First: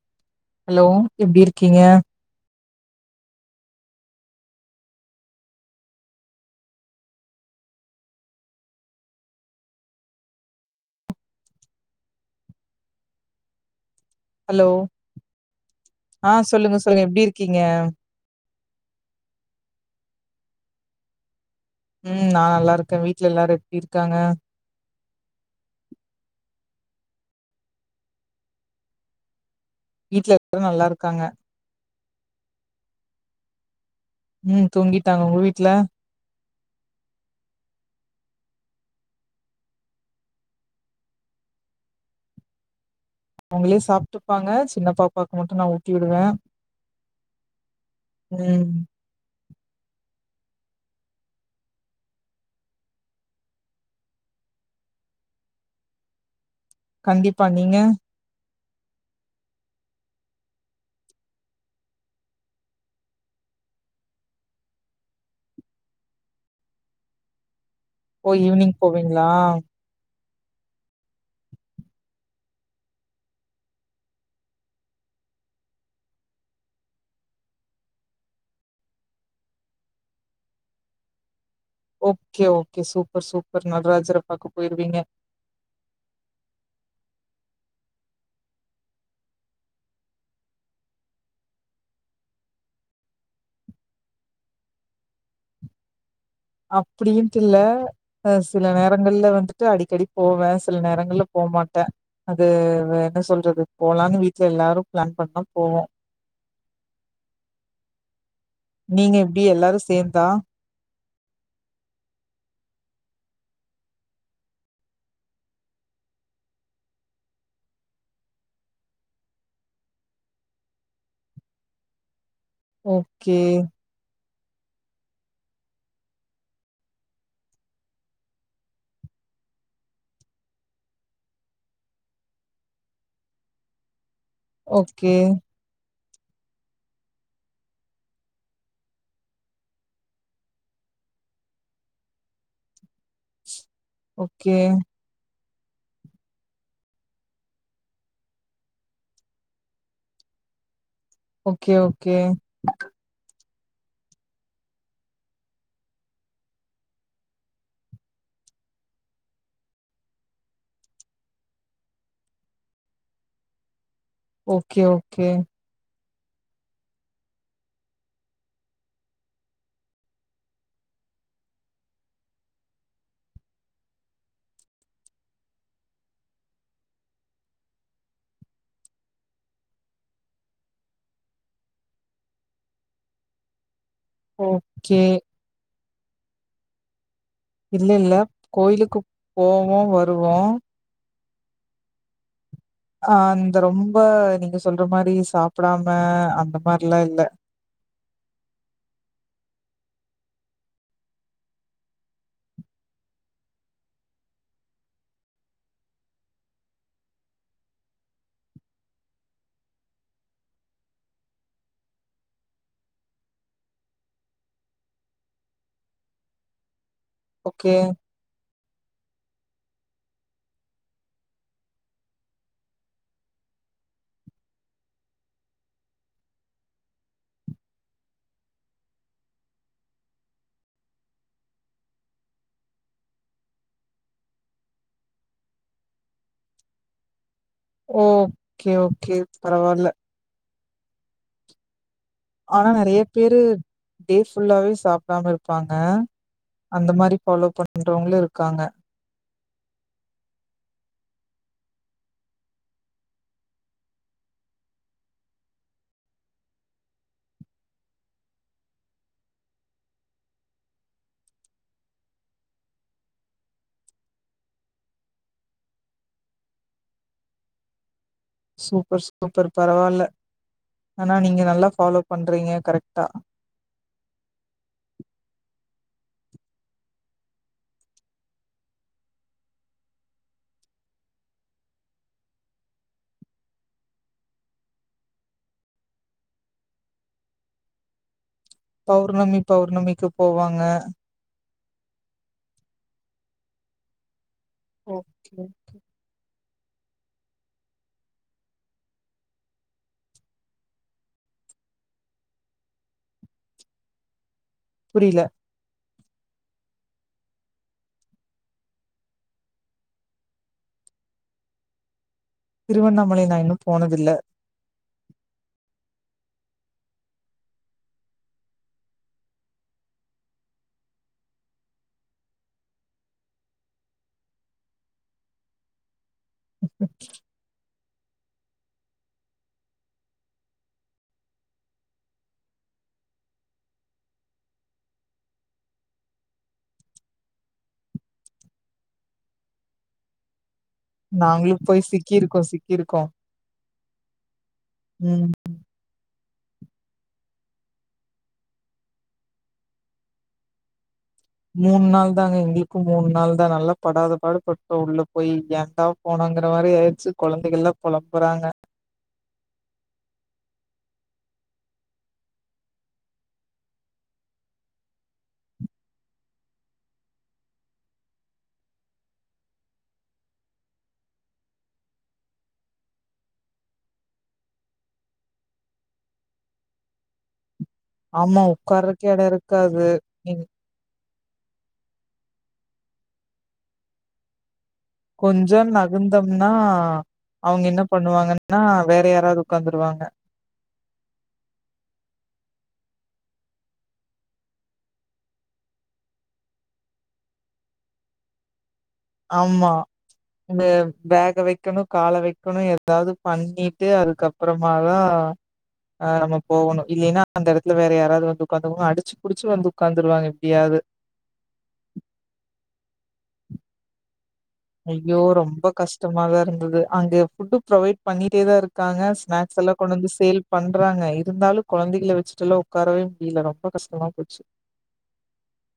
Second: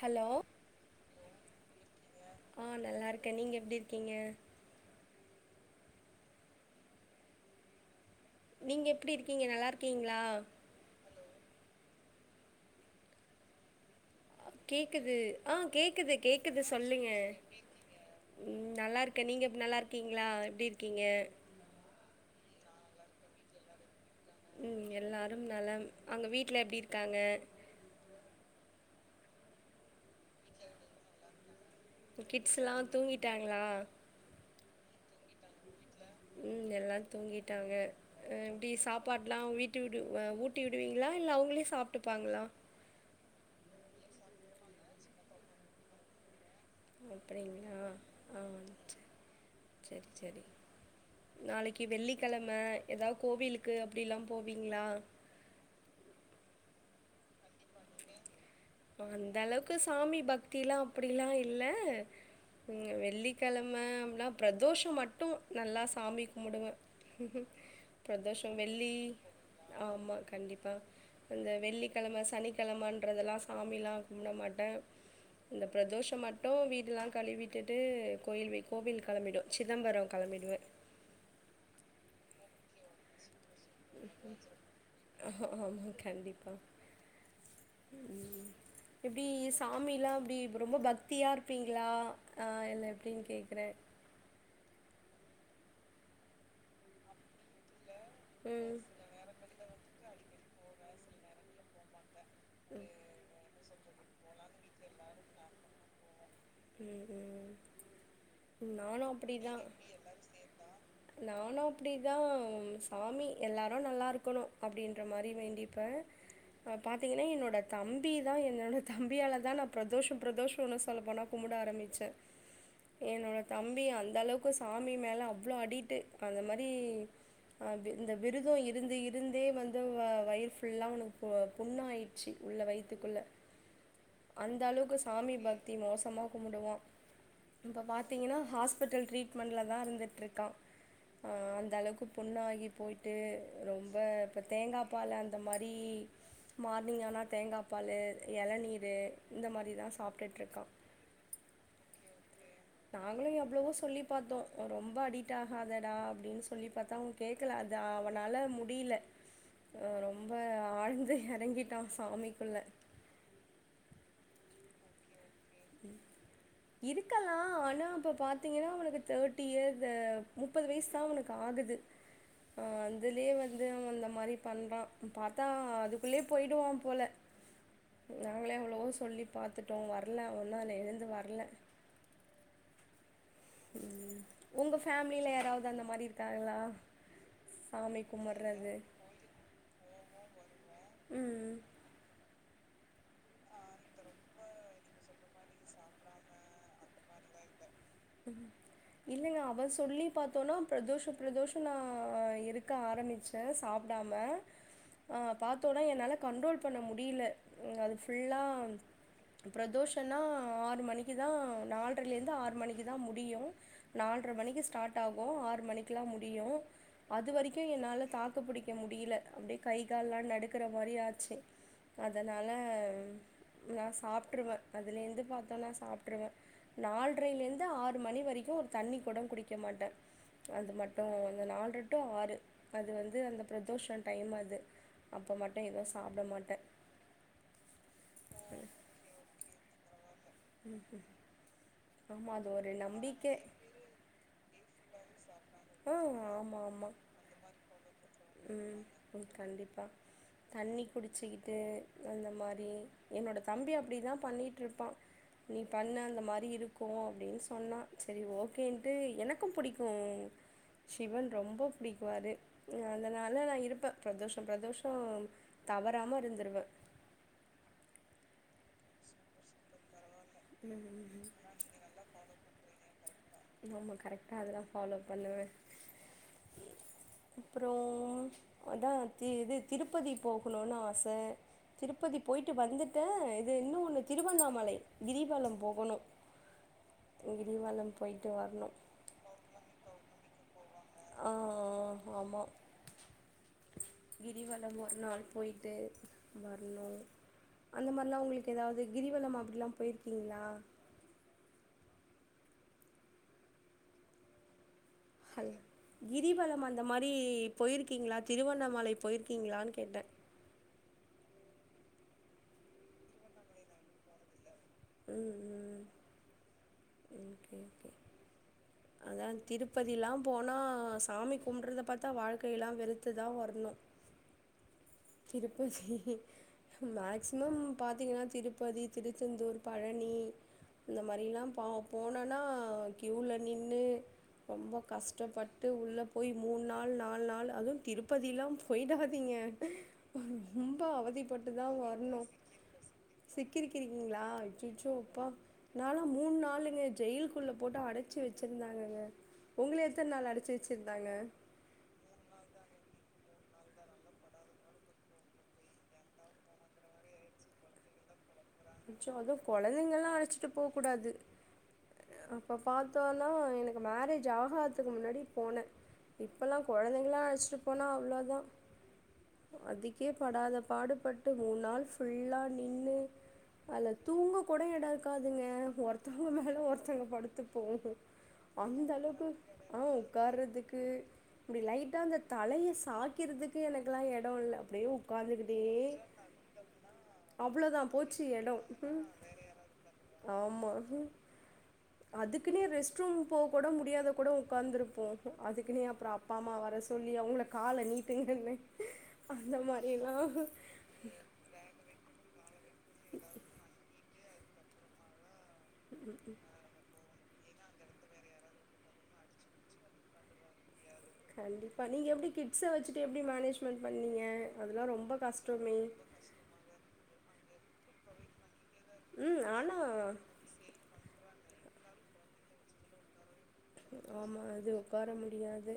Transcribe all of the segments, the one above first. Hello hello எப்டி இருக்கீங்க ஆ நல்லா இருக்கே நீங்க எப்டி இருக்கீங்க நீங்க எப்டி இருக்கீங்க நல்லா இருக்கீங்ளா ஹலோ கேக்குது ஆ கேக்குது ஆ கேக்குது சொல்லுங்க எப்டி இருக்கீங்க? ம் நல்லாருக்கே நீங்க எப் நல்லாருக்கீங்களா எப்டி இருக்கீங்க ம் நா நல்லா இருக்கே வீட்ல எல்லாரு எப்டி இருக்காங்க ம் எல்லாரும் நலம் அங்க வீட்ல எப்டி இருக்காங்க வீட்ல இருக்க நல்லா இருக்காங்க கிட்ஸ்லா தூங்கிட்டாங்களா ம் தூங்கிட்டாங்க உங்க வீட்ல ம் எல்லா தூங்கிட்டாங்க எப்டி சாப்பாடலா வீட்டு விடு ஊட்டி விடுவீங்களா இல்ல அவங்களே சாப்ட்டுப்பாங்களா அவங்களே சாப்ட்டுப்பாங்க சின்னப்பாப்பாக்கு மட்டு நா ஊட்டி வுடுவ அப்டிங்களா ஆ ச சேரி சேரி நாளைக்கு வெள்ளிக்கெழம ஏதாது கோவிலுக்கு அப்டில்லா போவீங்களா கண்டிப்பா நீங்க அந்த அளவுக்கு சாமி பக்தில்லா அப்டிலா இல்ல இங்க வெள்ளிக்கிழம அப்லா பிரதோஷம் மட்டு நல்லா சாமி கும்பிடுவ ம் ஓ பிரதோஷம் ஈவினிங் வெள்ளி போவீங்களா? ஆமா கண்டிப்பா இந்த வெள்ளிக்கிழம சனிக்கிழமன்றதுலா சாமிலா கும்டமாட்ட இந்த பிரதோஷம் மட்டு வீடெல்லா கழுவிட்டுட்டு கோயில் வே கோவில் கிளம்பிடு சிதம்பரம் கிம்பிடுவே ஓகே ஓகே சூப்பர் சூப்பர் நடராஜர பாக்க போயிருவீங்க அஹா அஹா அம் கண்டிப்பா ம் இப்டி சாமில்லா அப்டி ரொம்ப பக்தியா இருப்பீங்ளா ஆ இல்ல எப்டின்னு கேக்ற அப்டியும்டில்ல அ சில ம் நேர முதல்ல வந்துட்டு அடிக்கடி போவே சில நேரங்கள்ல போக மாட்டே அது வ என்ன சொல்றது போலான்னு வீட்ல எல்லாரு பிளான் பண்ணா போவோ உம் உம் நீங்க எப்டி எல்லாரு சேந்தா நானு அப்டிதா சாமி எல்லாரு நல்லா இருக்கணு அப்டின்ற மாரி வேண்டிப்ப பா பாத்திங்னா என்னோட தம்பி தா என்னோட தம்பியால தா நா பிரதோஷோ பிரதோஹோன்னு சொல்ல போனோ கும்ட ஆரம்பிச்ச ஓகே என்னோட தம்பி அந்த அளவுக் கு சாமி மேல அவ்ளளோ அடிட்டு அந்த மாரி ஆ இந்த விருதோ இருந்து இருந்தே வந்து வ வயிர் புல்லா புவ புண்ணா ஆகி சி உள்ள வயத்துக்குள்ள அந்த அளவுக்கு ஓகே சாமி பக்தி மோசமாவ் கும்பிடுவான் இப்ப பாத்தீங்கனா ஹாஸ்பிட்டல் ட்ரீட்மெண்ட்ல தா இருந்துட்டு இருக்கா ஆ அந்த அளவுக்கு புண்ணாகி போயிட்டு ரொம்ப இப்ப ஓகே தேங்கா பால அந்த மாரி மார்னிங் ஆனா தேங்காப்பாலு இளநீரு இந்த மாதிரி தா சாயட்டுருக்கா ஓகே ஓகே நாங்களு எவ்வளவோ சொல்லி பாத்தோ ரொம்ப அடிட் ஆகாதடா அப்ங்டின்னு சொல்லி பாத்த உங் கேக்கல அது அவனால முடியல ஆ ரொம்ப ஆழ்ந்த இறங்கிட்டா சாமிக்குள்ள ஓகே ஓகே இருக்கலா ஆனா இப்ப பாத்தீங்னா அவக்கு தேர்ட்டி இயர் மு முப்பது வயசு தா அவனுக்கு ஆகுது ஆ அதுலயே வந்து அந்த மாதிரி பண்ணுறா பாத்தா அதுக்குள்ளேயே போயிடுவா போல நாங்களே எவ்ளவோ சொல்லி பாத்துட்டோ வர்ல அவன்தா இன்னு எழுந்து வர்ல உம் உங்க ஓகே ஃபேமிலில யாராவது அந்த மாதிரி இருக்காங்களா இல்ல சாமி இல்ல கும்பிட்றது. கோயிலுக்கு போவோ வருவோ ம்ம் அ இந்த ரொம்ப நீங்க சொல்ற மாதிரி சாப்டாம அந்த மாதிரல்லா இல்ல [unintelligible] இல்லங்க அவ சொல்லி பாத்தோன்னா பிரதோஷ பிரதோஷ நா இருக்க ஆரம்பிச்சி முட்ட சாப்டாம ஆனால் பாத்தோனா என்னால கண்ட்ரோல் பண்ண முடியல அது புல்லா பிரதோஷனா ஆறு மணிக்கு தா நால்ரல இருந்து ஆறு மணிக்கு தா முடியும நால்ர மணிக்கு ஸ்டார்ட் ஆகும் ஆறு மணிக்கு தா முடியு அது வரிக்கும் ஓகே என்னால தாக்கு புடிக்க முடில அப்டே கை கால்லா நடுக்கற மாரி ஆச்சு அதனால நா சாப்ட்டுருவ அதுலேந்து பாத்தோனா நா சாப்ட்ருவே நால்ரைல இருந் து ஆறு மணி வரிக்கும் ஒரு தண்ணி கூட குடிக்க மாட்டே அது மட்டு அந்த நால்ற டு ஆறு அது வந்து அந்த பிரதோஷம் டைம் அது அப்ப மட்டு எதும் சாப்ட மாட்டே ஓ ஓகே ஓகே பரவால்ல உம் ம் ஆனா நெறைய பேரு டே ஃபுல்லாவே சாப்டாம இருப்பாங்க ஆ ஆமாம் ஆமாம் அந்த மாரி ஃபாலோ பண்றவங்களு இருக்காங்க ம் கண்டிப்பா தண்ணி குடிச்சிக்கிட்டு அந்த மாரி என்னோட தம்பி அப்டிதான் பண்ணிட்ருப்பான் நீ பண்ணு அந்த மாரி இருக்கும் அப்டின்னு சொன்னா சரி ஓகேன்ட்டு எனக்கும் புடிக்கும் சிவன் ரொம்ப புடிக்குவாரு அதனால நா இருப்ப பிரதோஷம் பிரதோஷம் தவறாம இருந்துருவே சூப்பர் சூப்பர் பரவால்ல ம் ஆனா நீங்க நல்லா ஃபாலோ பண்றீங்க கரெக்ட்டா நம்ம கரெக்ட்டா அதெல்லா ஃபாலோ பண்ணுவே அப்றோ அதான் தி இது திருப்பதி போகணுன் ஆச திருப்பதி போயிட்டு வந்துட்டு இது இன்னும் ஒன்னு திருவண்ணாமலை கிரிவலம் போகணு கிரிவாலம் போயிட்டு வர்ணு பௌர்ணமி பௌர்ணமிக்கு போவாங்க ஆ ஆ ஆமா கிரிவலம் ஒரு நாள் ஓகே போயிட்டு வர்ணு அந்த மாரிலாம் உங்களுக்கு எதாவ்து கிரிவலம் அப்டிலாம் போயிருக்கீங்ளா புரில அல் கிரிவலம் அந்த மாரி போயிருக்கீங்ளா திருவண்ணாமலை போயிருக்கீங்ளான்னு கேட்டே திருவண்ணாமலை நா இன்னும் போனதில்ல ம் ம் ஓகே ஓகே அதான் திருப்பதிலாம் போனா சாமி கும்புட்றத பாத்தா வாழ்க்கையெல்லா வெறுத்து தான் வரணு திருப்பதி மேக்சிமம் பாத்தீங்கன்னா திருப்பதி, திருச்செந்தூர், பழனி இந்த மாரிலாம் பா போனன்னா கியூவ்ல நின்னு ரொம்ப கஷ்டப்பட்டு உள்ள போய் மூன் நாள் நால் நாள் அதுவும் திருப்பதிலாம் போயிடாதீங்க ரொம்ப நாங்களு அவதிப்பட்டுதான் போய் வர்ணு சிக்கிருக்கோ சிக்கிருக்கோ சிக்கிறிக்கிறிங்ளா அய்யய்ச்சோ அப்பா ம் நாலா மூன் நாளுங்க ஜெயில்க்குள்ள போட்டு அடச்சி வச்சிருந்தாங்கங்க உங்கள எத்தன் நாள் அடச்சி வச்சிருந்தாங்க மூன் நாள் தாங்க எங்களுக்கு மூன் நாள் தான் நல்லா படாத பாடு பட்டு உள்ள போய் ஏண்டா போனோங்கற மாரி ஆயிச்சி கொழந்தைகள்லாம் பொழம்புறாங்க அச்சோ அதுவு கொழந்தைங்கல்லா அழச்சிட்டு போ கூடாது அப்போ பாத்தோனா எனக்கு மேரேஜ் ஆகாத்துக்கு முன்னாடி போனே இப்பல்லா கொழந்தைங்களா அழச்சிட்டு போனா அவ்ளோ தா அதுக்கே படாத பாடுபட்டு மூன் நாள் ஃபுல்லா நின்னு அல்ல தூங்க கூட எடம் இருக்காதுங்க ஒருத்தவங்க மேல ஒருத்தங்க படுத்துப்போ ஆமா அந்த உக்காரக்கு எடோ அளவுக்கு ஆ இருக்காது நீங் உக்கார்றதுக்கு கு இப்டி லைட்டா அந்த தலய சாக்கிறதுக்கு எனக்குல்லா எடம் இல்ல அப்டே உக் கொஞ்சோ நகந்தோம்னா அவுங்க அவ்ளோதா என்ன பண்ணு போச்சு எடோ வாங்கன்னா வேற ம் யாராது உக்காந்துருவாங்க ஆமா அதுக்குனே ரெஸ்ட் ரூம் போக கூட முடியாத கூட உக்கார்ந்துருப்போ அதுக்குனே அப்றோ அப்பா அம்மா வர சொல்லி அவுங்கள கால நீட்டுங்கனு அந்த ஆமா மாரில்லா இந்த பேக வைக்கணு கால வைக்கணு ஏதாது பண்ணிட்டு அதுக்கப்றமாதா ஆ நம்ம போகணு இல்லைன்னா அந்த எடத்துல வேற யாராது வந்து உக்காந்துருவாங்க அடிச்சு புடிச்சு வந்து உக்காந்துருவாங்க எப்டியாவது கண்டிப்பா நீங்க எப்டி கிட்ஸ வச்சுட்டு எப்டி மேனேஜ்மெண்ட் பண்ணீங்க அதெல்லா ரொம்ப ஐயோ ரொம்ப கஷ்டமே கஷ்டமாதாருந்தது அங்க ஃபுட்டு் ப்ரொவைட் பண்ணிட்டே தாருக்காங்க ம் ஸ்நாக் செல்லா ஆனா கொண்டு வந்து சேல் பண்றாங்க இருந்தாலு கொழந்தைகள வச்சுட்டுல்லா உக்காரவே முடில எனக்கு ஆமா அது உக்கார முடியாது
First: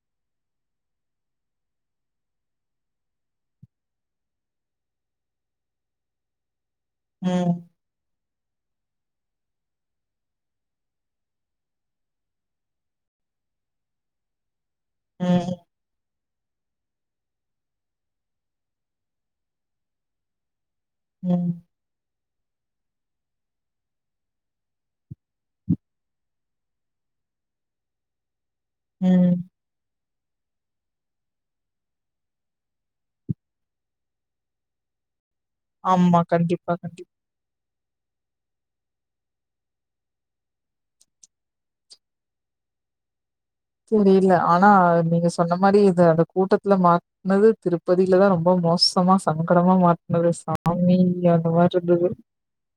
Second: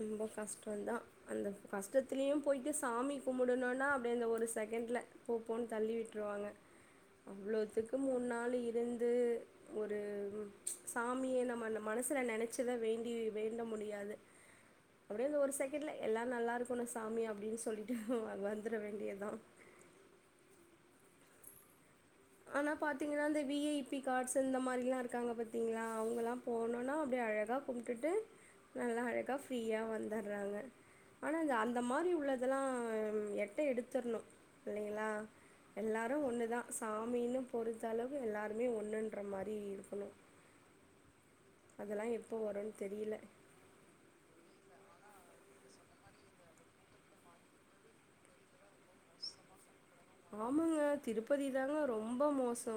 ரொம்ப கஷ்டோந்தா அந்த கஷ்டத்துலயு போய்ட்டு சாமி கும்பிடணுனா அப்டியே அந்த ஒரு செகண்ட்ல போப்போன்னு தள்ளி வுட்ருவாங்க ம் அவ்ளோத்துக்கு மூணு நாள் இருந்து ஒரு சாமிய நம்ம மனசுல நெனைச்சுதா வேண்டி வேண்ட முடியாது அப்டியேந்த ஒரு ம் செகண்ட்ல எல்லா நல்லாருக்கணு சாமி அப்டின்னு சொல்லிட்டு வந்துட வேண்டியதுதா ம் ஆனா பாத்தீங்கன்னா இந்த வி ஐ பி கார்ட்ஸ் இந்த மாதிரிலாருக்காங்க பாத்தீங்களா அவுங்கள்லா போணுன்னா அப்டி அழகாக கும்பிட்டுட்டு நல்லா ம் அழகாக ஃப்ரீயா வந்துட்றாங்க ஆனா இந்த அந்த மாதிரி உள்ளதெல்லா எட்ட எடுத்துரணு இல்லைங்களா எல்லாரு ஆமா ஒன்னுதா கண்டிப்பா கண்டிப்பா சாமின்னு பொறுத்த அளவு எல்லாருமே ஒன்னுன்ற மாரி இருக்கணு அதெல்லா எப்போ வருன்னு தெரியல தெரியல ஆனா நீங்க சொன்ன மாரி இது அந்த கூட்டத்துல மாட் னது திருப்பதிலதா ரொம்ப மோசமா சங்கறமா மாட் ஆமாங்க திருப்பதி தாங்க ரொம்ப மோசோ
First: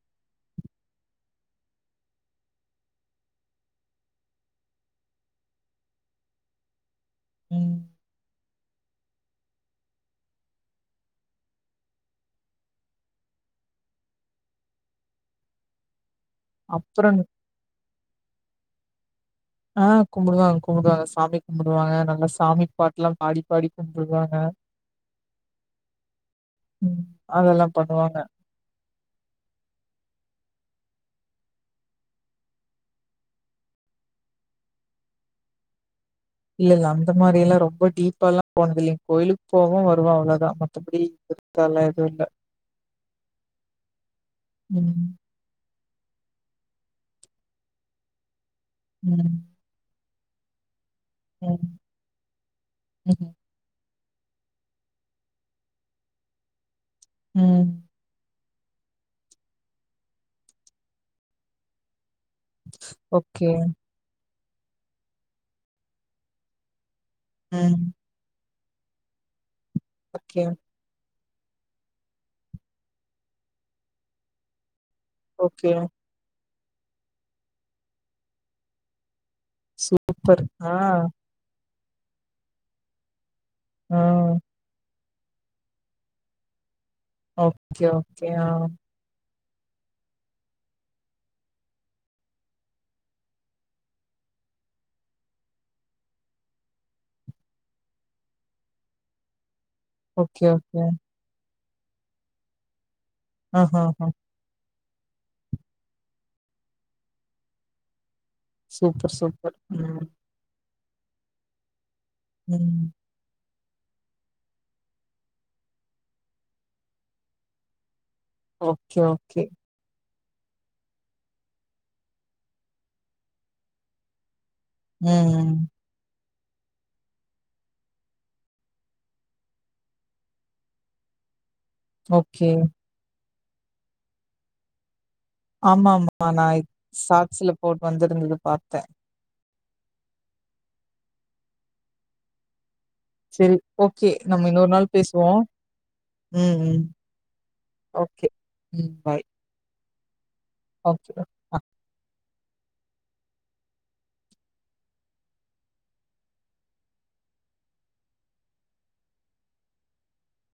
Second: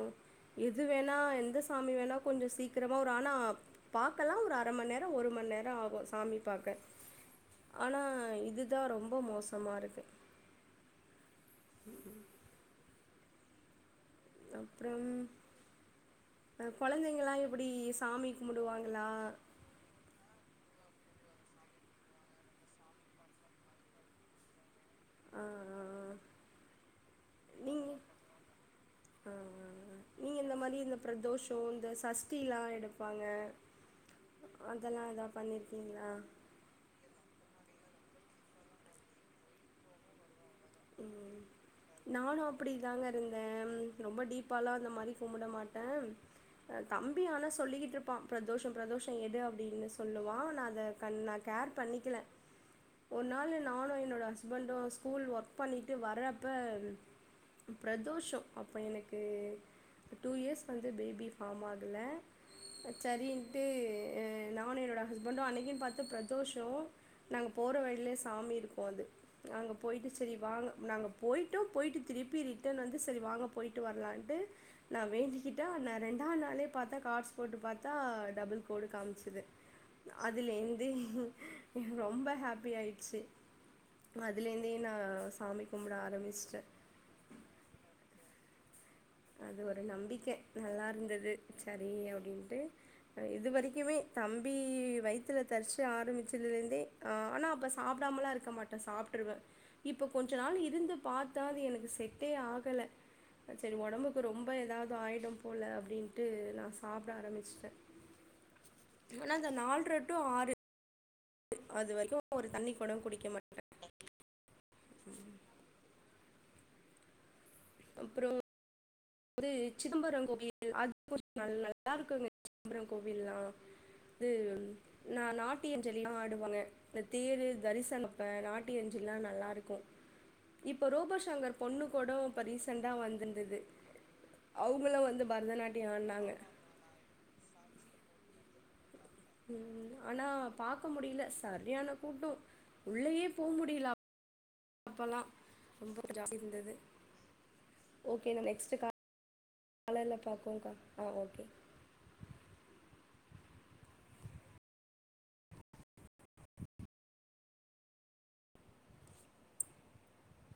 எது வேணா எந்த சாமி வேணா கொஞ்சோ சீக்கிரமா வரு ஆனா பாக்கலா ஒரு அர மண் நேரம் ஒரு மண் நேரோ ஆகும் சாமி பாக்க ம் ஆனா இதுதா ரொம்ப மோசமாருக்கு ம் ம் அப்புறம் அப்புற கொழந்தைங்காளா எப்டி சாமிக் கும்டுவாங்களா ஆ கும்டுவாங்க கும்டுவாங்க சாமி கும்டுவாங்க நல்லா சாமி பாட்டுல்லா பாடி பாடி கும்டுவாங்க ஆ அதெல்லா பண்ணுவாங்க ஹ் உஹ நீங்க இந்த மாதிரி இந்த பிரதோஷோ இந்த சஷ்டில்லா எடுப்பாங்க அதெல்லா எதாது பண்ணிருக்கீங்களா இல்ல இல்ல அந்த மாரி எல்லாம் ரொம்ப டீப்பாலாம் போனது இல்லங்க கோயிலுக்கு போவே வருவே அவ்ளோதா ம் நானு அப்டி தாங்க இருந்தே ரொம்ப டீப்பாலா அந்த மாரி ம். கும்புட மாட்டேன் தம்பி ஆனா சொல்லிக்கிட்ருப்பான் பிரதோஷோ பிரதோஷோ எடு ம். அப்டின்னு சொ சொல்லுவான் நா அத நா ம். கேர் பண்ணிக்கல ஒரு ம்ஹ்ம். நாள் என் நானு என்னோட ஹஸ்பண்டு ஸ்கூல் ஒர்க் பண்ணிட்டு வர்ரப்ப ம் பிரதோஷோ அப்போ எனக்கு டூ இயர்ஸ் வந்து பேபி ஃபார்ம் ஆகல ஓகே. சரின்ட்டு நானு என்னோட ஹஸ்பண்டும் அன்னைக்கின் பாத்து பிரதோஷோ நாங்க போற ம். வழியில சாமி இருக்கும் அது அங்க போயிட்டு சரி ஓகே, வாங்க நாங்க போய்ட்டோம் போயிட்டு திருப்பி ரிட்டன் வந்து சரி வாங்க போயிட்டு வரலான்ட்டு நா வேண்டிக்கிட்டே ஓகே. நா ரெண்டா நாளே பாத்தா கார்ட்ஸ் போட்டு பாத்தா டபுள் கோடு காமிச்சது சூப்பர். அதுல ஆ, இருந்து ரொம்ப ஹாப்பியா ஆயிச்சு ஆ. அதுல இருந்தே நா சாமி கும்பிட ஆரம்பிச்ட்டே ஓகே ஓகே ஆ அது ஒரு நம்பிக்க நல்லா இருந்தது சரி அப்டின்ட்டு இது வரைக்குமே தம்பி வயித்ல தர்ச்ச ஆரம்பிச்சதுமே ஆ ஆனா அப்ப சாப்டாமல்லா இருக்க மாட்டே சாப்ட்டுருவே இப்போ கொஞ்ச ஓகே, நாள் ஓகே. இருந்து பாத்தா அது எனக்கு செட்டே ஆகல ஆஹஹ. ஒடம்புக்கு ரொம்ப ஏதாவது ஆயிடும் போல அப்டின்ட்டு நா சாப்ட ஆரம்பிச்சுட்டே சூப்பர், ஆனா இந்த சூப்பர். நால்ற ம். டூ ஆறு அது வரைக்கு ஒரு தண்ணி ம். கூட குடிக்க மாட்டே [inaudible] அப்றோ ஓகே ஓ அது சிதம்பரம் கோவில் அது கொஞ்சோம் நல்ல நல்லா இருக்குங்க சிதம்பரம் கோவில்லா இது நா ம். நாட்டிய ஞ்சலி ஆடுவாங்க இந்த தேர் தரிசனப்ப நாட்டியஞ்சலிலாம் நல்லா இருக்கும் இப்ப ரோபோ சாங்கர் பொண்ணு கூட இப்ப ஓகே. ரீசண்டா வந்திருந்தது அவுங்கள்ள வந்து ஆமா பரதநாட்டியம் ஆமா ஆடினாங்க நா சாட்ஸ்ல போட் வந்திருந்தது பாத்தே உம் ஆனா பாக்க முடியல சரியான கூட்டோ சேரி ஓகே நம்ம இன்னொரு நாள் அப்போல்லாம் பேசுவோம் ரொம்ப ஜாஸ்தி உம் இருந்தது உம் ஓகே உம் பாய் காலையில பாப்போம் கா ஆ ஓகே